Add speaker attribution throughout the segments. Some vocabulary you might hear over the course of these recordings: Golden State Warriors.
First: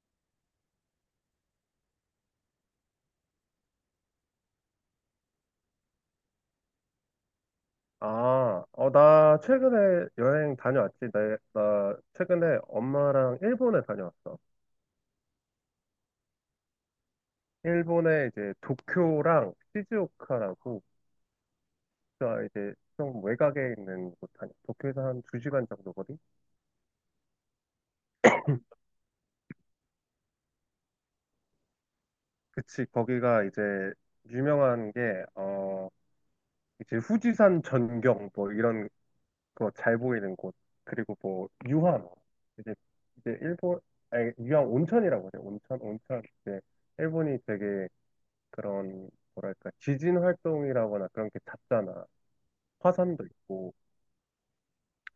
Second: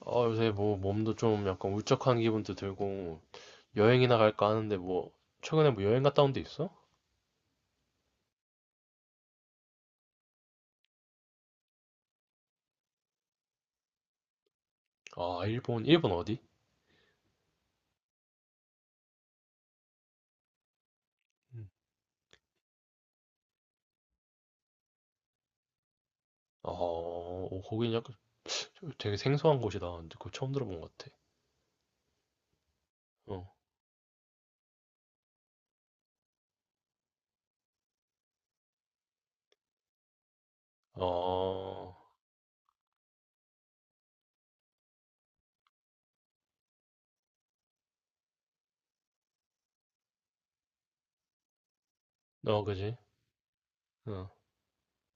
Speaker 1: 어, 요새 뭐 몸도 좀 약간 울적한 기분도 들고 여행이나 갈까 하는데 뭐 최근에 뭐 여행 갔다 온 데 있어?
Speaker 2: 아, 어, 나 최근에 여행 다녀왔지. 나 최근에 엄마랑 일본에 다녀왔어.
Speaker 1: 아, 일본, 일본 어디?
Speaker 2: 일본에 이제 도쿄랑 시즈오카라고,
Speaker 1: 음.
Speaker 2: 도쿄가 이제 좀 외곽에 있는 곳 다녀. 도쿄에서 한 2시간 정도 거리?
Speaker 1: 어, 어, 거긴 약간 되게 생소한 곳이다. 근데 그거 처음 들어본 것 같아.
Speaker 2: 그치, 거기가
Speaker 1: 어,
Speaker 2: 이제 유명한 게, 어, 이제 후지산 전경 뭐 이런 거 잘 보이는 곳. 그리고 뭐
Speaker 1: 어,
Speaker 2: 유황. 이제, 이제 일본, 아니, 유황 온천이라고 해요. 온천, 온천. 이제 일본이 되게 그런 뭐랄까 지진 활동이라거나 그런 게 잦잖아.
Speaker 1: 어, 그지?
Speaker 2: 화산도 있고
Speaker 1: 어,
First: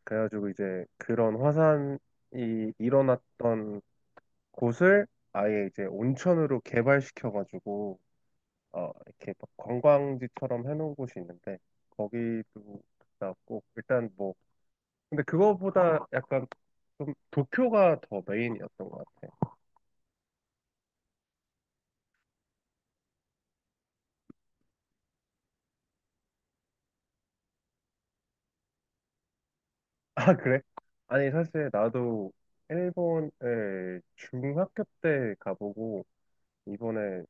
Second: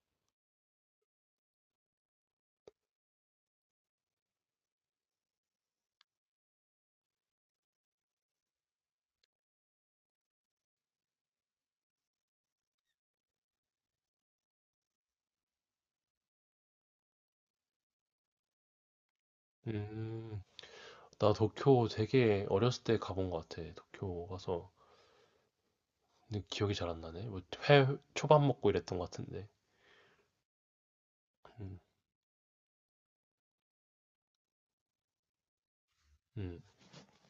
Speaker 2: 그래가지고 이제 그런 화산이 일어났던 곳을 아예 이제 온천으로 개발시켜가지고 어 이렇게 막 관광지처럼 해놓은 곳이 있는데 거기도 갔다 왔고 일단 뭐 근데 그거보다 약간 좀 도쿄가 더 메인이었던 것 같아.
Speaker 1: 음, 나 도쿄 되게 어렸을 때 가본 것 같아. 도쿄 가서 근데 기억이 잘 안 나네. 뭐회 초밥 먹고 이랬던 것 같은데.
Speaker 2: 아 그래? 아니 사실
Speaker 1: 음,
Speaker 2: 나도 일본을 중학교 때 가보고
Speaker 1: 음,
Speaker 2: 이번에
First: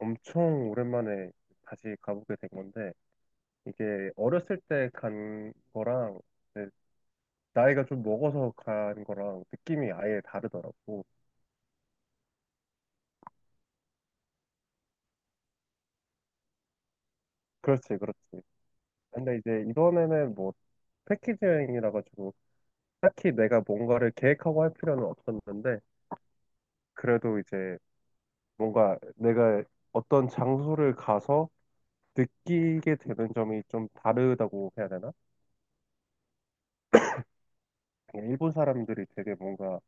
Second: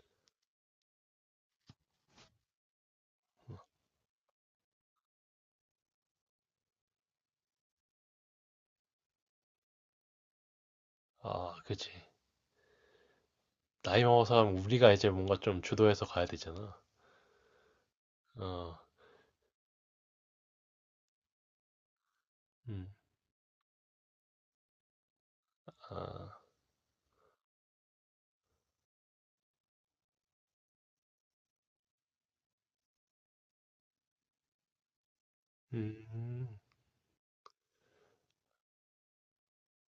Speaker 2: 엄청 오랜만에 다시 가보게 된 건데, 이게 어렸을 때 간 거랑, 이제 나이가 좀 먹어서 간 거랑 느낌이 아예 다르더라고.
Speaker 1: 아, 그지. 나이 먹어서 가면 우리가 이제 뭔가 좀 주도해서 가야 되잖아.
Speaker 2: 그렇지, 그렇지.
Speaker 1: 어,
Speaker 2: 근데 이제 이번에는 뭐, 패키지 여행이라 가지고,
Speaker 1: 음.
Speaker 2: 딱히 내가 뭔가를 계획하고 할 필요는 없었는데,
Speaker 1: 아,
Speaker 2: 그래도 이제 뭔가 내가 어떤 장소를 가서 느끼게 되는 점이 좀 다르다고 해야 되나?
Speaker 1: 음.
Speaker 2: 그냥 일본 사람들이 되게 뭔가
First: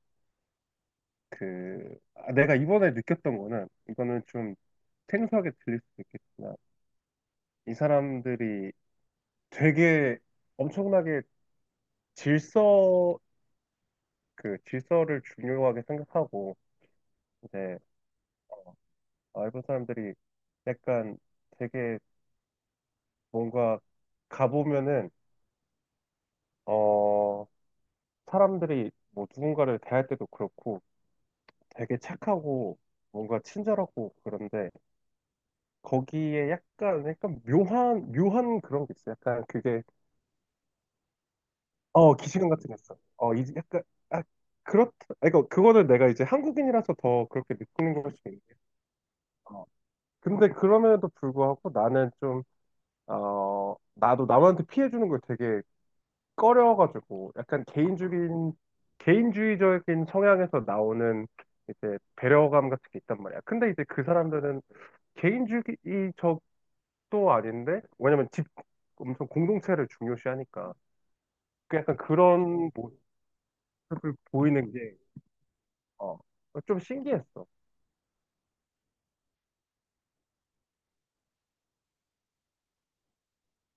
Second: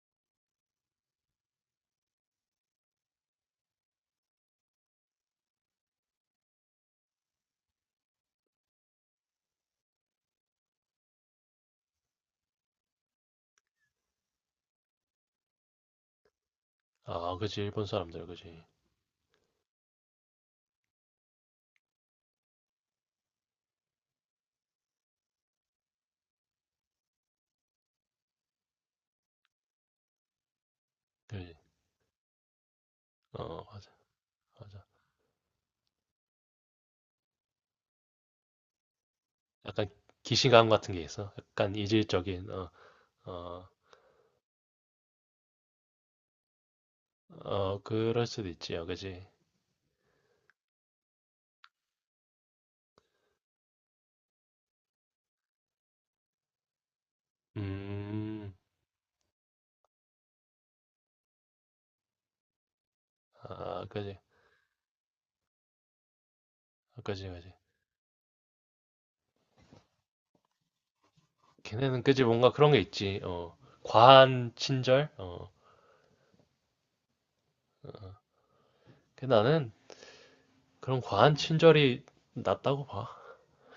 Speaker 2: 그 아, 내가 이번에 느꼈던 거는 이거는 좀 생소하게 들릴 수도 있겠지만 이 사람들이 되게 엄청나게 질서 그 질서를 중요하게 생각하고
Speaker 1: 아, 그지.
Speaker 2: 이제
Speaker 1: 일본 사람들, 그지.
Speaker 2: 아, 일본 사람들이 약간 되게 뭔가 가보면은 어 사람들이 뭐 누군가를 대할 때도 그렇고
Speaker 1: 그지.
Speaker 2: 되게 착하고 뭔가
Speaker 1: 어, 맞아,
Speaker 2: 친절하고 그런데
Speaker 1: 맞아.
Speaker 2: 거기에 약간 약간 묘한 묘한 그런 게 있어요. 약간 그게
Speaker 1: 약간 기시감 같은 게 있어. 약간
Speaker 2: 어,
Speaker 1: 이질적인,
Speaker 2: 기시감 같은
Speaker 1: 어,
Speaker 2: 게 있어. 어, 이제
Speaker 1: 어,
Speaker 2: 약간, 아, 그렇다. 그러니까 그거는 내가 이제 한국인이라서 더 그렇게
Speaker 1: 어,
Speaker 2: 느끼는 걸
Speaker 1: 그럴
Speaker 2: 수도 있는데.
Speaker 1: 수도 있지, 어, 그지.
Speaker 2: 어. 근데 그럼에도 불구하고 나는 좀, 어, 나도 남한테 피해주는 걸 되게 꺼려가지고, 약간
Speaker 1: 음.
Speaker 2: 개인주의적인 성향에서 나오는 이제 배려감 같은 게 있단 말이야. 근데 이제
Speaker 1: 아,
Speaker 2: 그
Speaker 1: 그지.
Speaker 2: 사람들은 개인주의적도
Speaker 1: 아, 그지, 그지.
Speaker 2: 아닌데, 왜냐면 엄청 공동체를 중요시하니까. 그 약간
Speaker 1: 걔네는 그지 뭔가 그런
Speaker 2: 그런
Speaker 1: 게 있지. 어,
Speaker 2: 모습을
Speaker 1: 과한
Speaker 2: 보이는 게
Speaker 1: 친절? 어,
Speaker 2: 어, 좀 신기했어.
Speaker 1: 그 나는 그런 과한 친절이 낫다고 봐.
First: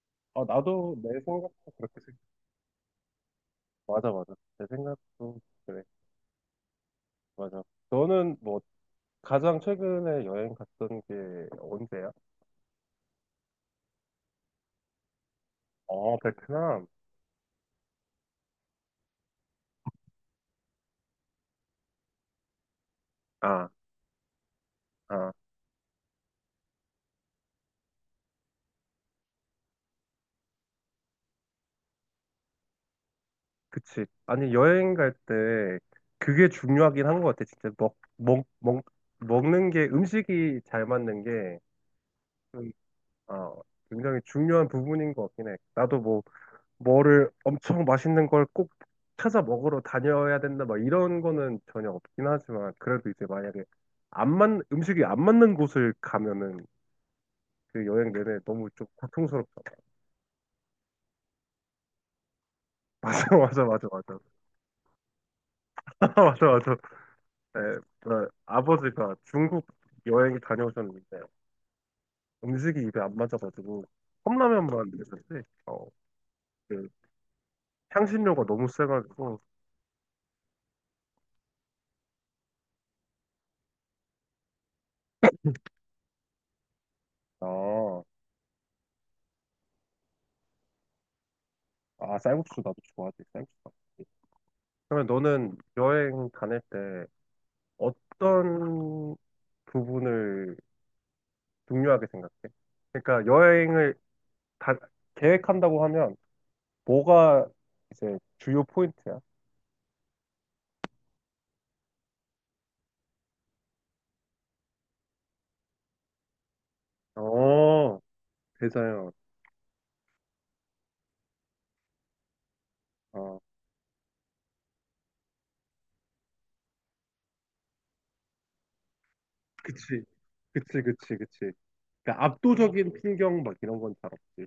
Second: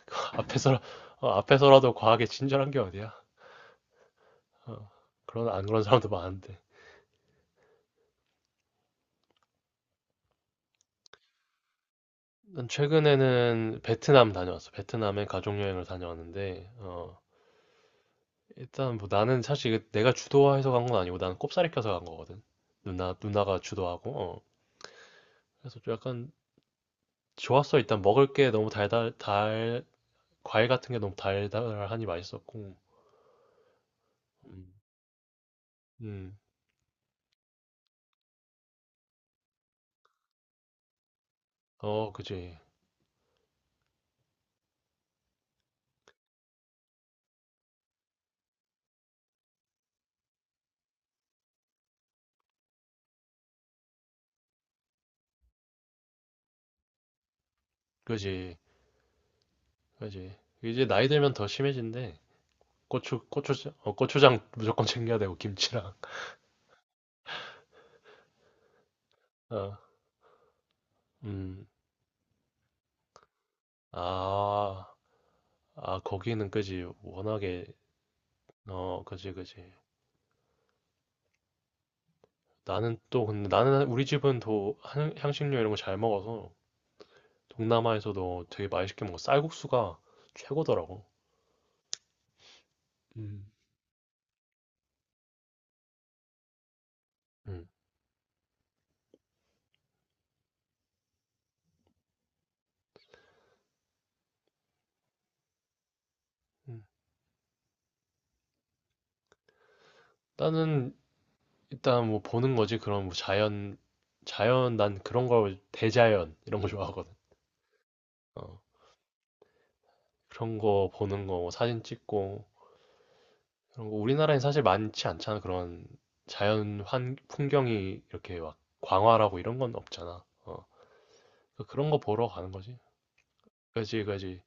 Speaker 2: 아
Speaker 1: 앞에서,
Speaker 2: 나도 내
Speaker 1: 어,
Speaker 2: 생각도
Speaker 1: 앞에서라도
Speaker 2: 그렇게 생각.
Speaker 1: 과하게 친절한 게 어디야?
Speaker 2: 맞아, 맞아. 내
Speaker 1: 어,
Speaker 2: 생각도
Speaker 1: 그런, 안 그런
Speaker 2: 그래.
Speaker 1: 사람도 많은데.
Speaker 2: 맞아. 너는 뭐 가장 최근에 여행 갔던 게 언제야?
Speaker 1: 최근에는 베트남 다녀왔어. 베트남에 가족여행을
Speaker 2: 어,
Speaker 1: 다녀왔는데,
Speaker 2: 베트남.
Speaker 1: 어, 일단 뭐 나는 사실 이게 내가 주도해서 간 건 아니고 나는 꼽사리 껴서 간 거거든. 누나가
Speaker 2: 아,
Speaker 1: 주도하고, 어.
Speaker 2: 아,
Speaker 1: 그래서 좀 약간 좋았어. 일단 먹을 게 너무 과일 같은 게 너무 달달하니 맛있었고,
Speaker 2: 그치. 아니
Speaker 1: 음,
Speaker 2: 여행 갈 때
Speaker 1: 음.
Speaker 2: 그게 중요하긴 한 것 같아. 진짜 먹는 게 음식이 잘 맞는 게
Speaker 1: 어, 그지,
Speaker 2: 음, 어, 굉장히 중요한 부분인 것 같긴 해. 나도 뭐 뭐를 엄청 맛있는 걸 꼭 찾아 먹으러 다녀야 된다, 막 이런 거는 전혀 없긴 하지만, 그래도 이제 만약에 안 맞, 음식이 안 맞는 곳을 가면은 그 여행 내내
Speaker 1: 그지,
Speaker 2: 너무 좀 고통스럽죠.
Speaker 1: 그지. 이제 나이 들면 더 심해진대. 고추,
Speaker 2: 맞아, 맞아,
Speaker 1: 고추,
Speaker 2: 맞아, 맞아.
Speaker 1: 고추장 무조건 챙겨야 되고, 김치랑.
Speaker 2: 맞아, 맞아. 예, 그 아버지가 중국
Speaker 1: 어,
Speaker 2: 여행 다녀오셨는데
Speaker 1: 음.
Speaker 2: 음식이 입에 안 맞아가지고
Speaker 1: 아,
Speaker 2: 컵라면만 드셨지. 어,
Speaker 1: 아, 거기는 그지.
Speaker 2: 그
Speaker 1: 워낙에,
Speaker 2: 향신료가 너무
Speaker 1: 어, 그지,
Speaker 2: 세가지고,
Speaker 1: 그지. 나는 또, 근데 나는 우리 집은 더 향신료 이런 거 잘 먹어서
Speaker 2: 아,
Speaker 1: 동남아에서도 되게 맛있게 먹어. 쌀국수가 최고더라고.
Speaker 2: 아, 쌀국수 나도 좋아하지,
Speaker 1: 음,
Speaker 2: 쌀국수. 맛있지. 그러면 너는 여행 다닐 때
Speaker 1: 음.
Speaker 2: 어떤 부분을 중요하게 생각해? 그러니까 여행을 다 계획한다고 하면
Speaker 1: 음.
Speaker 2: 뭐가 이제 주요 포인트야?
Speaker 1: 나는 일단 뭐 보는 거지. 그런 뭐 자연, 난 그런 걸, 대자연, 이런 거 좋아하거든.
Speaker 2: 어,
Speaker 1: 어,
Speaker 2: 대자연.
Speaker 1: 그런 거 보는 거뭐 사진 찍고,
Speaker 2: 어,
Speaker 1: 그런 거 우리나라엔 사실 많지 않잖아. 그런 자연 풍경이 이렇게 막 광활하고 이런 건
Speaker 2: 그치.
Speaker 1: 없잖아. 어.
Speaker 2: 그치, 그치, 그치.
Speaker 1: 그런 거
Speaker 2: 그러니까
Speaker 1: 보러 가는 거지.
Speaker 2: 압도적인 풍경 막 이런 건
Speaker 1: 그지,
Speaker 2: 잘
Speaker 1: 그지.
Speaker 2: 없지.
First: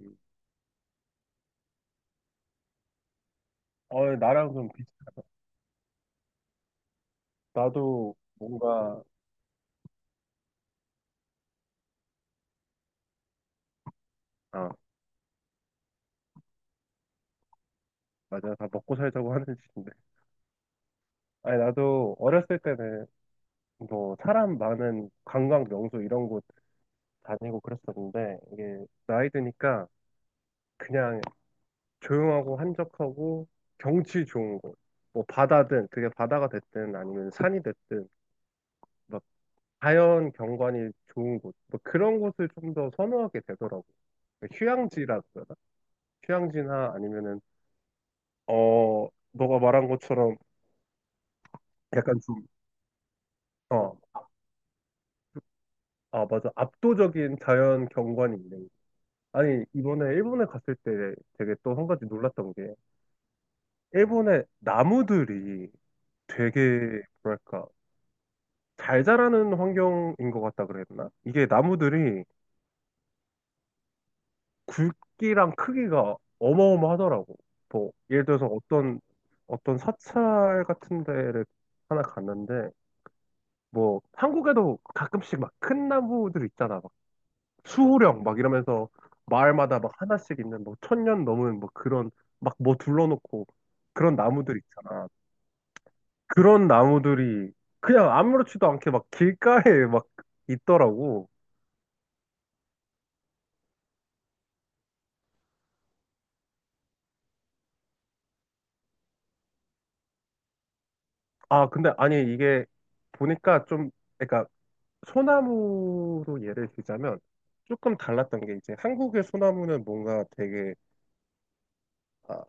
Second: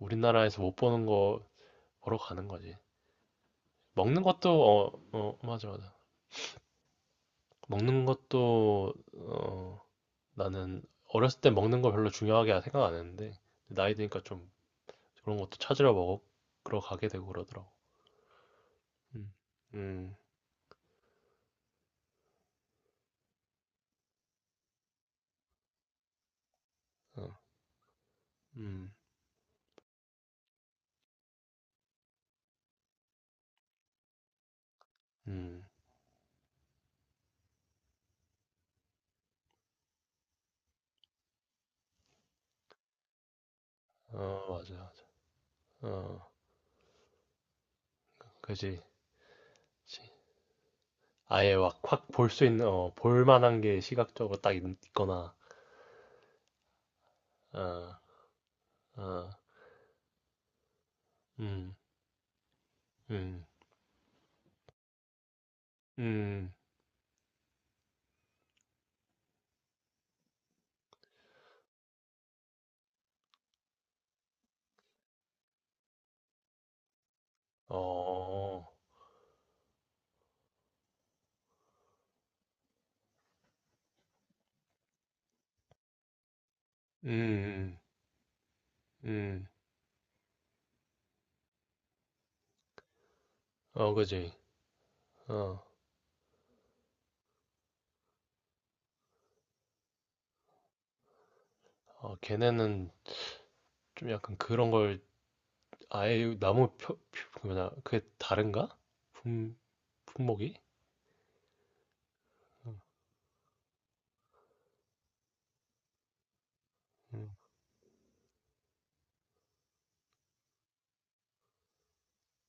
Speaker 2: 음.
Speaker 1: 못 보는 거 보러 가는 거지.
Speaker 2: 어,
Speaker 1: 먹는 것도,
Speaker 2: 나랑 좀 비슷,
Speaker 1: 어, 어, 맞아, 맞아. 먹는
Speaker 2: 나도
Speaker 1: 것도,
Speaker 2: 뭔가,
Speaker 1: 어, 나는 어렸을 때 먹는 거 별로 중요하게 생각 안 했는데, 나이 드니까 좀
Speaker 2: 아,
Speaker 1: 그런 것도 찾으러 먹어, 그러 가게 되고 그러더라고.
Speaker 2: 맞아. 다 먹고
Speaker 1: 음,
Speaker 2: 살자고 하는 짓인데.
Speaker 1: 음,
Speaker 2: 아니, 나도 어렸을 때는 뭐 사람 많은 관광 명소 이런 곳
Speaker 1: 어,
Speaker 2: 다니고 그랬었는데 이게
Speaker 1: 음,
Speaker 2: 나이 드니까 그냥 조용하고 한적하고 경치 좋은 곳, 뭐
Speaker 1: 음,
Speaker 2: 바다든 그게 바다가 됐든 아니면 산이 됐든 막 자연 경관이 좋은 곳, 뭐 그런 곳을 좀 더 선호하게 되더라고.
Speaker 1: 어,
Speaker 2: 그러니까
Speaker 1: 맞아, 맞아.
Speaker 2: 휴양지라고 해야 되나?
Speaker 1: 어,
Speaker 2: 휴양지나 아니면은
Speaker 1: 그지.
Speaker 2: 어 너가 말한
Speaker 1: 그지.
Speaker 2: 것처럼
Speaker 1: 아예 확, 확
Speaker 2: 약간
Speaker 1: 볼 수
Speaker 2: 좀
Speaker 1: 있는, 어, 볼 만한 게
Speaker 2: 어,
Speaker 1: 시각적으로 딱 있거나,
Speaker 2: 아 맞아 압도적인 자연
Speaker 1: 어,
Speaker 2: 경관이 있는.
Speaker 1: 어,
Speaker 2: 아니 이번에 일본에 갔을 때 되게
Speaker 1: 음,
Speaker 2: 또 한 가지 놀랐던 게
Speaker 1: 음.
Speaker 2: 일본의 나무들이
Speaker 1: 음.
Speaker 2: 되게 뭐랄까 잘 자라는 환경인 것 같다 그랬나? 이게 나무들이 굵기랑 크기가 어마어마하더라고. 뭐 예를 들어서
Speaker 1: 어,
Speaker 2: 어떤 사찰 같은 데를 하나 갔는데 뭐 한국에도 가끔씩 막 큰 나무들 있잖아. 막
Speaker 1: 음.
Speaker 2: 수호령 막 이러면서
Speaker 1: 음. 음.
Speaker 2: 마을마다 막 하나씩 있는 뭐 1000년 넘은 뭐 그런 막 뭐 둘러놓고
Speaker 1: 어,
Speaker 2: 그런
Speaker 1: 그지.
Speaker 2: 나무들 있잖아.
Speaker 1: 어,
Speaker 2: 그런 나무들이 그냥 아무렇지도 않게 막 길가에 막 있더라고.
Speaker 1: 어, 걔네는 좀 약간 그런 걸 아예 나무 그 뭐냐, 그게 다른가? 품, 품목이?
Speaker 2: 아, 근데 아니 이게
Speaker 1: 음,
Speaker 2: 보니까 좀 그러니까 소나무로 예를 들자면
Speaker 1: 음.
Speaker 2: 조금 달랐던 게 이제 한국의 소나무는 뭔가 되게 아,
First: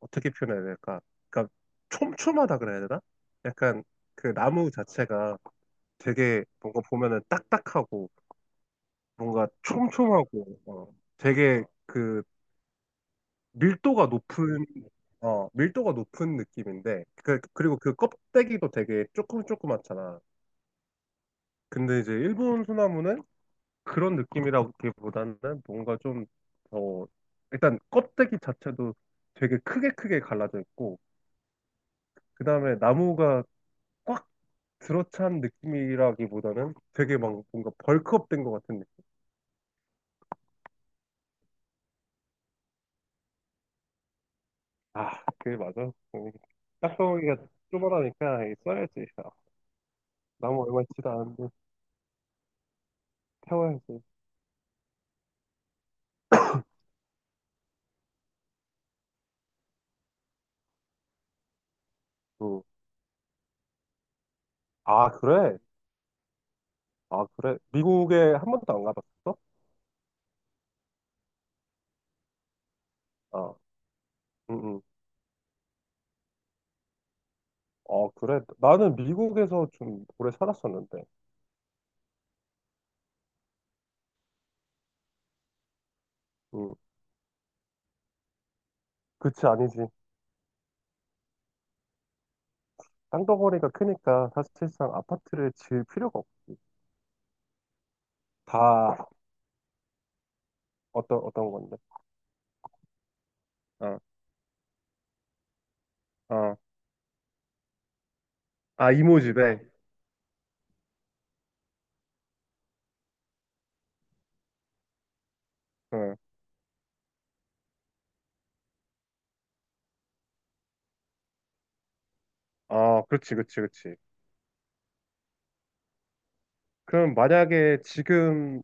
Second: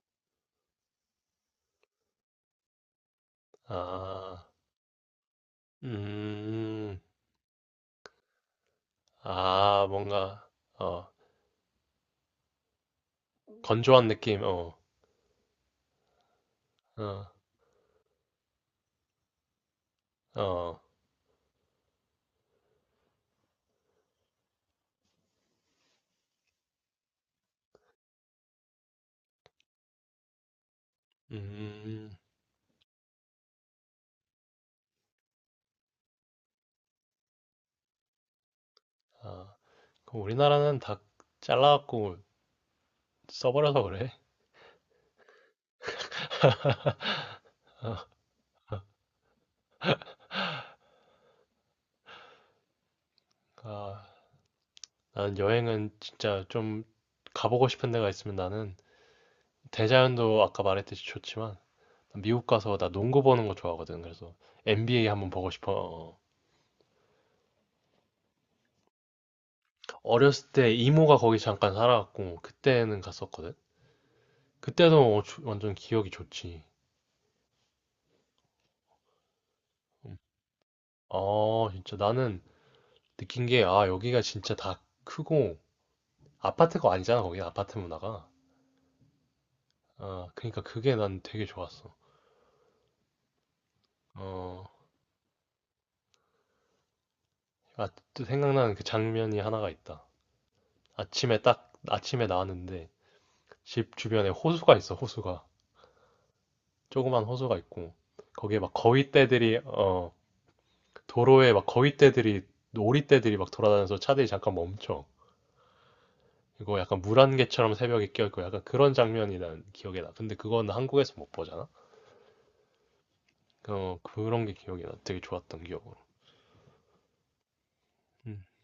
Speaker 2: 어떻게 표현해야 될까? 그러니까 촘촘하다 그래야 되나? 약간 그
Speaker 1: 아,
Speaker 2: 나무 자체가 되게 뭔가
Speaker 1: 음,
Speaker 2: 보면은 딱딱하고 뭔가
Speaker 1: 아, 뭔가,
Speaker 2: 촘촘하고 어,
Speaker 1: 어,
Speaker 2: 되게 그
Speaker 1: 건조한
Speaker 2: 밀도가
Speaker 1: 느낌,
Speaker 2: 높은
Speaker 1: 어,
Speaker 2: 어, 밀도가 높은 느낌인데
Speaker 1: 어,
Speaker 2: 그, 그리고 그 껍데기도 되게 조금 조그맣잖아.
Speaker 1: 어,
Speaker 2: 근데 이제 일본 소나무는 그런 느낌이라기보다는 뭔가 좀 더, 일단 껍데기 자체도 되게 크게 크게 갈라져 있고,
Speaker 1: 음,
Speaker 2: 그 다음에 나무가 꽉 들어찬 느낌이라기보다는 되게 막 뭔가 벌크업 된 것 같은 느낌.
Speaker 1: 아, 그럼 우리나라는 다 잘라갖고 써버려서 그래.
Speaker 2: 아, 그게 맞아. 음, 딱정이가 쪼그라니까 써야지. 아, 나무 얼마 있지도 않은데 태워야지. 응.
Speaker 1: 아, 나는 여행은 진짜 좀 가보고 싶은 데가 있으면 나는 대자연도 아까 말했듯이 좋지만 미국 가서 나 농구 보는 거 좋아하거든. 그래서 NBA
Speaker 2: 아,
Speaker 1: 한번 보고
Speaker 2: 그래?
Speaker 1: 싶어.
Speaker 2: 아, 그래? 미국에 한 번도 안 가봤어?
Speaker 1: 어렸을 때 이모가 거기 잠깐 살아갖고 그때는 갔었거든.
Speaker 2: 아, 응, 응.
Speaker 1: 그때도 완전 기억이 좋지.
Speaker 2: 어, 그래. 나는 미국에서 좀 오래 살았었는데.
Speaker 1: 어, 진짜 나는 느낀 게, 아, 여기가 진짜 다 크고,
Speaker 2: 응.
Speaker 1: 아파트가 아니잖아, 거기 아파트 문화가.
Speaker 2: 그치, 아니지.
Speaker 1: 아, 그러니까 그게 난 되게 좋았어.
Speaker 2: 땅덩어리가 크니까
Speaker 1: 어,
Speaker 2: 사실상 아파트를 지을 필요가 없지.
Speaker 1: 아, 또 생각나는 그
Speaker 2: 다
Speaker 1: 장면이 하나가 있다.
Speaker 2: 어떤
Speaker 1: 아침에
Speaker 2: 어떤
Speaker 1: 딱
Speaker 2: 건데?
Speaker 1: 아침에 나왔는데 집
Speaker 2: 어,
Speaker 1: 주변에 호수가 있어 호수가
Speaker 2: 어.
Speaker 1: 조그만 호수가 있고 거기에 막
Speaker 2: 아,
Speaker 1: 거위떼들이
Speaker 2: 이모집에.
Speaker 1: 도로에 막 거위떼들이 오리떼들이 막 돌아다녀서 차들이 잠깐 멈춰
Speaker 2: 어.
Speaker 1: 이거 약간 물안개처럼 새벽에 껴있고 약간 그런 장면이 난 기억에 나 근데 그건 한국에서 못 보잖아.
Speaker 2: 아, 그렇지, 그렇지, 그렇지.
Speaker 1: 어 그런 게 기억이 나 되게 좋았던 기억으로.
Speaker 2: 그럼 만약에
Speaker 1: 음
Speaker 2: 지금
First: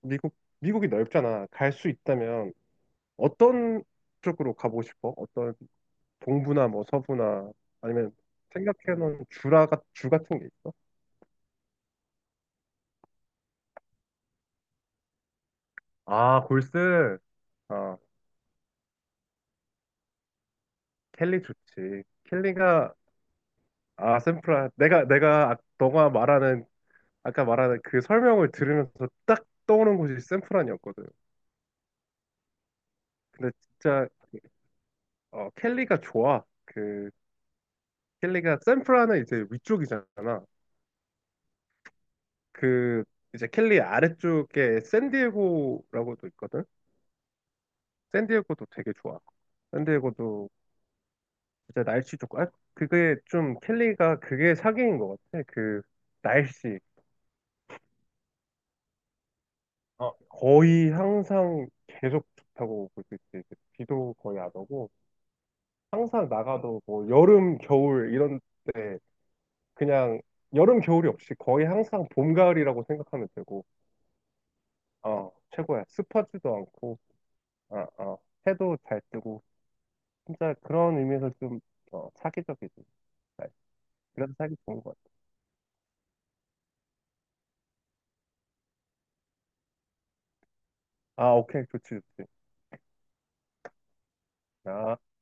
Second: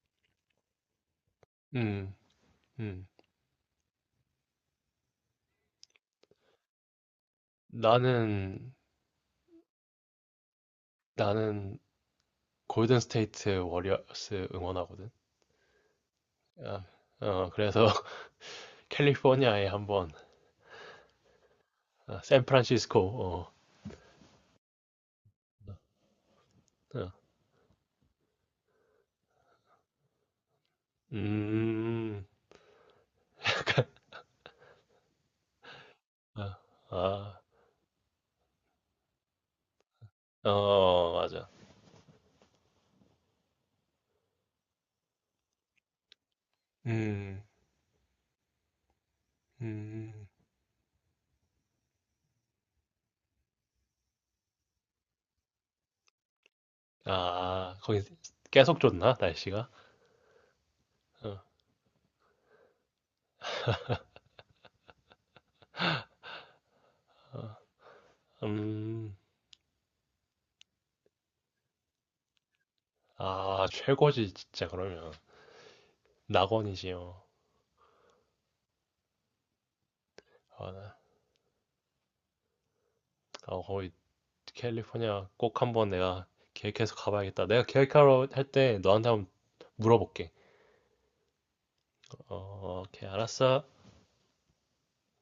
Speaker 2: 미국 미국이 넓잖아. 갈 수
Speaker 1: 음,
Speaker 2: 있다면
Speaker 1: 음.
Speaker 2: 어떤 쪽으로 가보고 싶어? 어떤 동부나 뭐 서부나 아니면
Speaker 1: 나는
Speaker 2: 생각해놓은 주 같은 게 있어?
Speaker 1: 나는 골든 스테이트 워리어스 응원하거든.
Speaker 2: 아,
Speaker 1: 아,
Speaker 2: 골스.
Speaker 1: 어 그래서
Speaker 2: 아,
Speaker 1: 캘리포니아에 한번
Speaker 2: 켈리 좋지.
Speaker 1: 아,
Speaker 2: 켈리가
Speaker 1: 샌프란시스코. 어.
Speaker 2: 아, 샌프란. 내가 너가 말하는
Speaker 1: 어.
Speaker 2: 아까 말한 그 설명을 들으면서 딱 떠오른 곳이 샌프란이었거든.
Speaker 1: 음.
Speaker 2: 근데 진짜 어, 켈리가
Speaker 1: 아,
Speaker 2: 좋아. 그
Speaker 1: 아.
Speaker 2: 켈리가 샌프란은 이제 위쪽이잖아.
Speaker 1: 어, 맞아.
Speaker 2: 그 이제 켈리 아래쪽에 샌디에고라고도 있거든.
Speaker 1: 음.
Speaker 2: 샌디에고도 되게 좋아.
Speaker 1: 음.
Speaker 2: 샌디에고도 진짜 날씨 좋고 아, 그게 좀 켈리가 그게 사기인 것 같아. 그 날씨
Speaker 1: 아, 거기 계속 좋나? 날씨가?
Speaker 2: 어, 거의
Speaker 1: 어,
Speaker 2: 항상 계속 좋다고 볼 수 있지. 그 비도 거의 안 오고. 항상 나가도 뭐
Speaker 1: 어.
Speaker 2: 여름, 겨울 이런 때
Speaker 1: 음.
Speaker 2: 그냥 여름, 겨울이 없이 거의 항상 봄, 가을이라고 생각하면 되고,
Speaker 1: 아, 최고지 진짜 그러면.
Speaker 2: 어, 최고야. 습하지도 않고,
Speaker 1: 낙원이지요.
Speaker 2: 어, 어, 해도 잘 뜨고, 진짜
Speaker 1: 아,
Speaker 2: 그런 의미에서 좀, 어, 사기적이지. 네,
Speaker 1: 아, 거기
Speaker 2: 그래서 사기 좋은 것 같아.
Speaker 1: 캘리포니아 꼭 한번 내가 계획해서 가봐야겠다. 내가 계획하러 할 때 너한테 한번 물어볼게.
Speaker 2: 아, 오케이. 좋지, 좋지.
Speaker 1: 어, 오케이, 알았어.
Speaker 2: 아.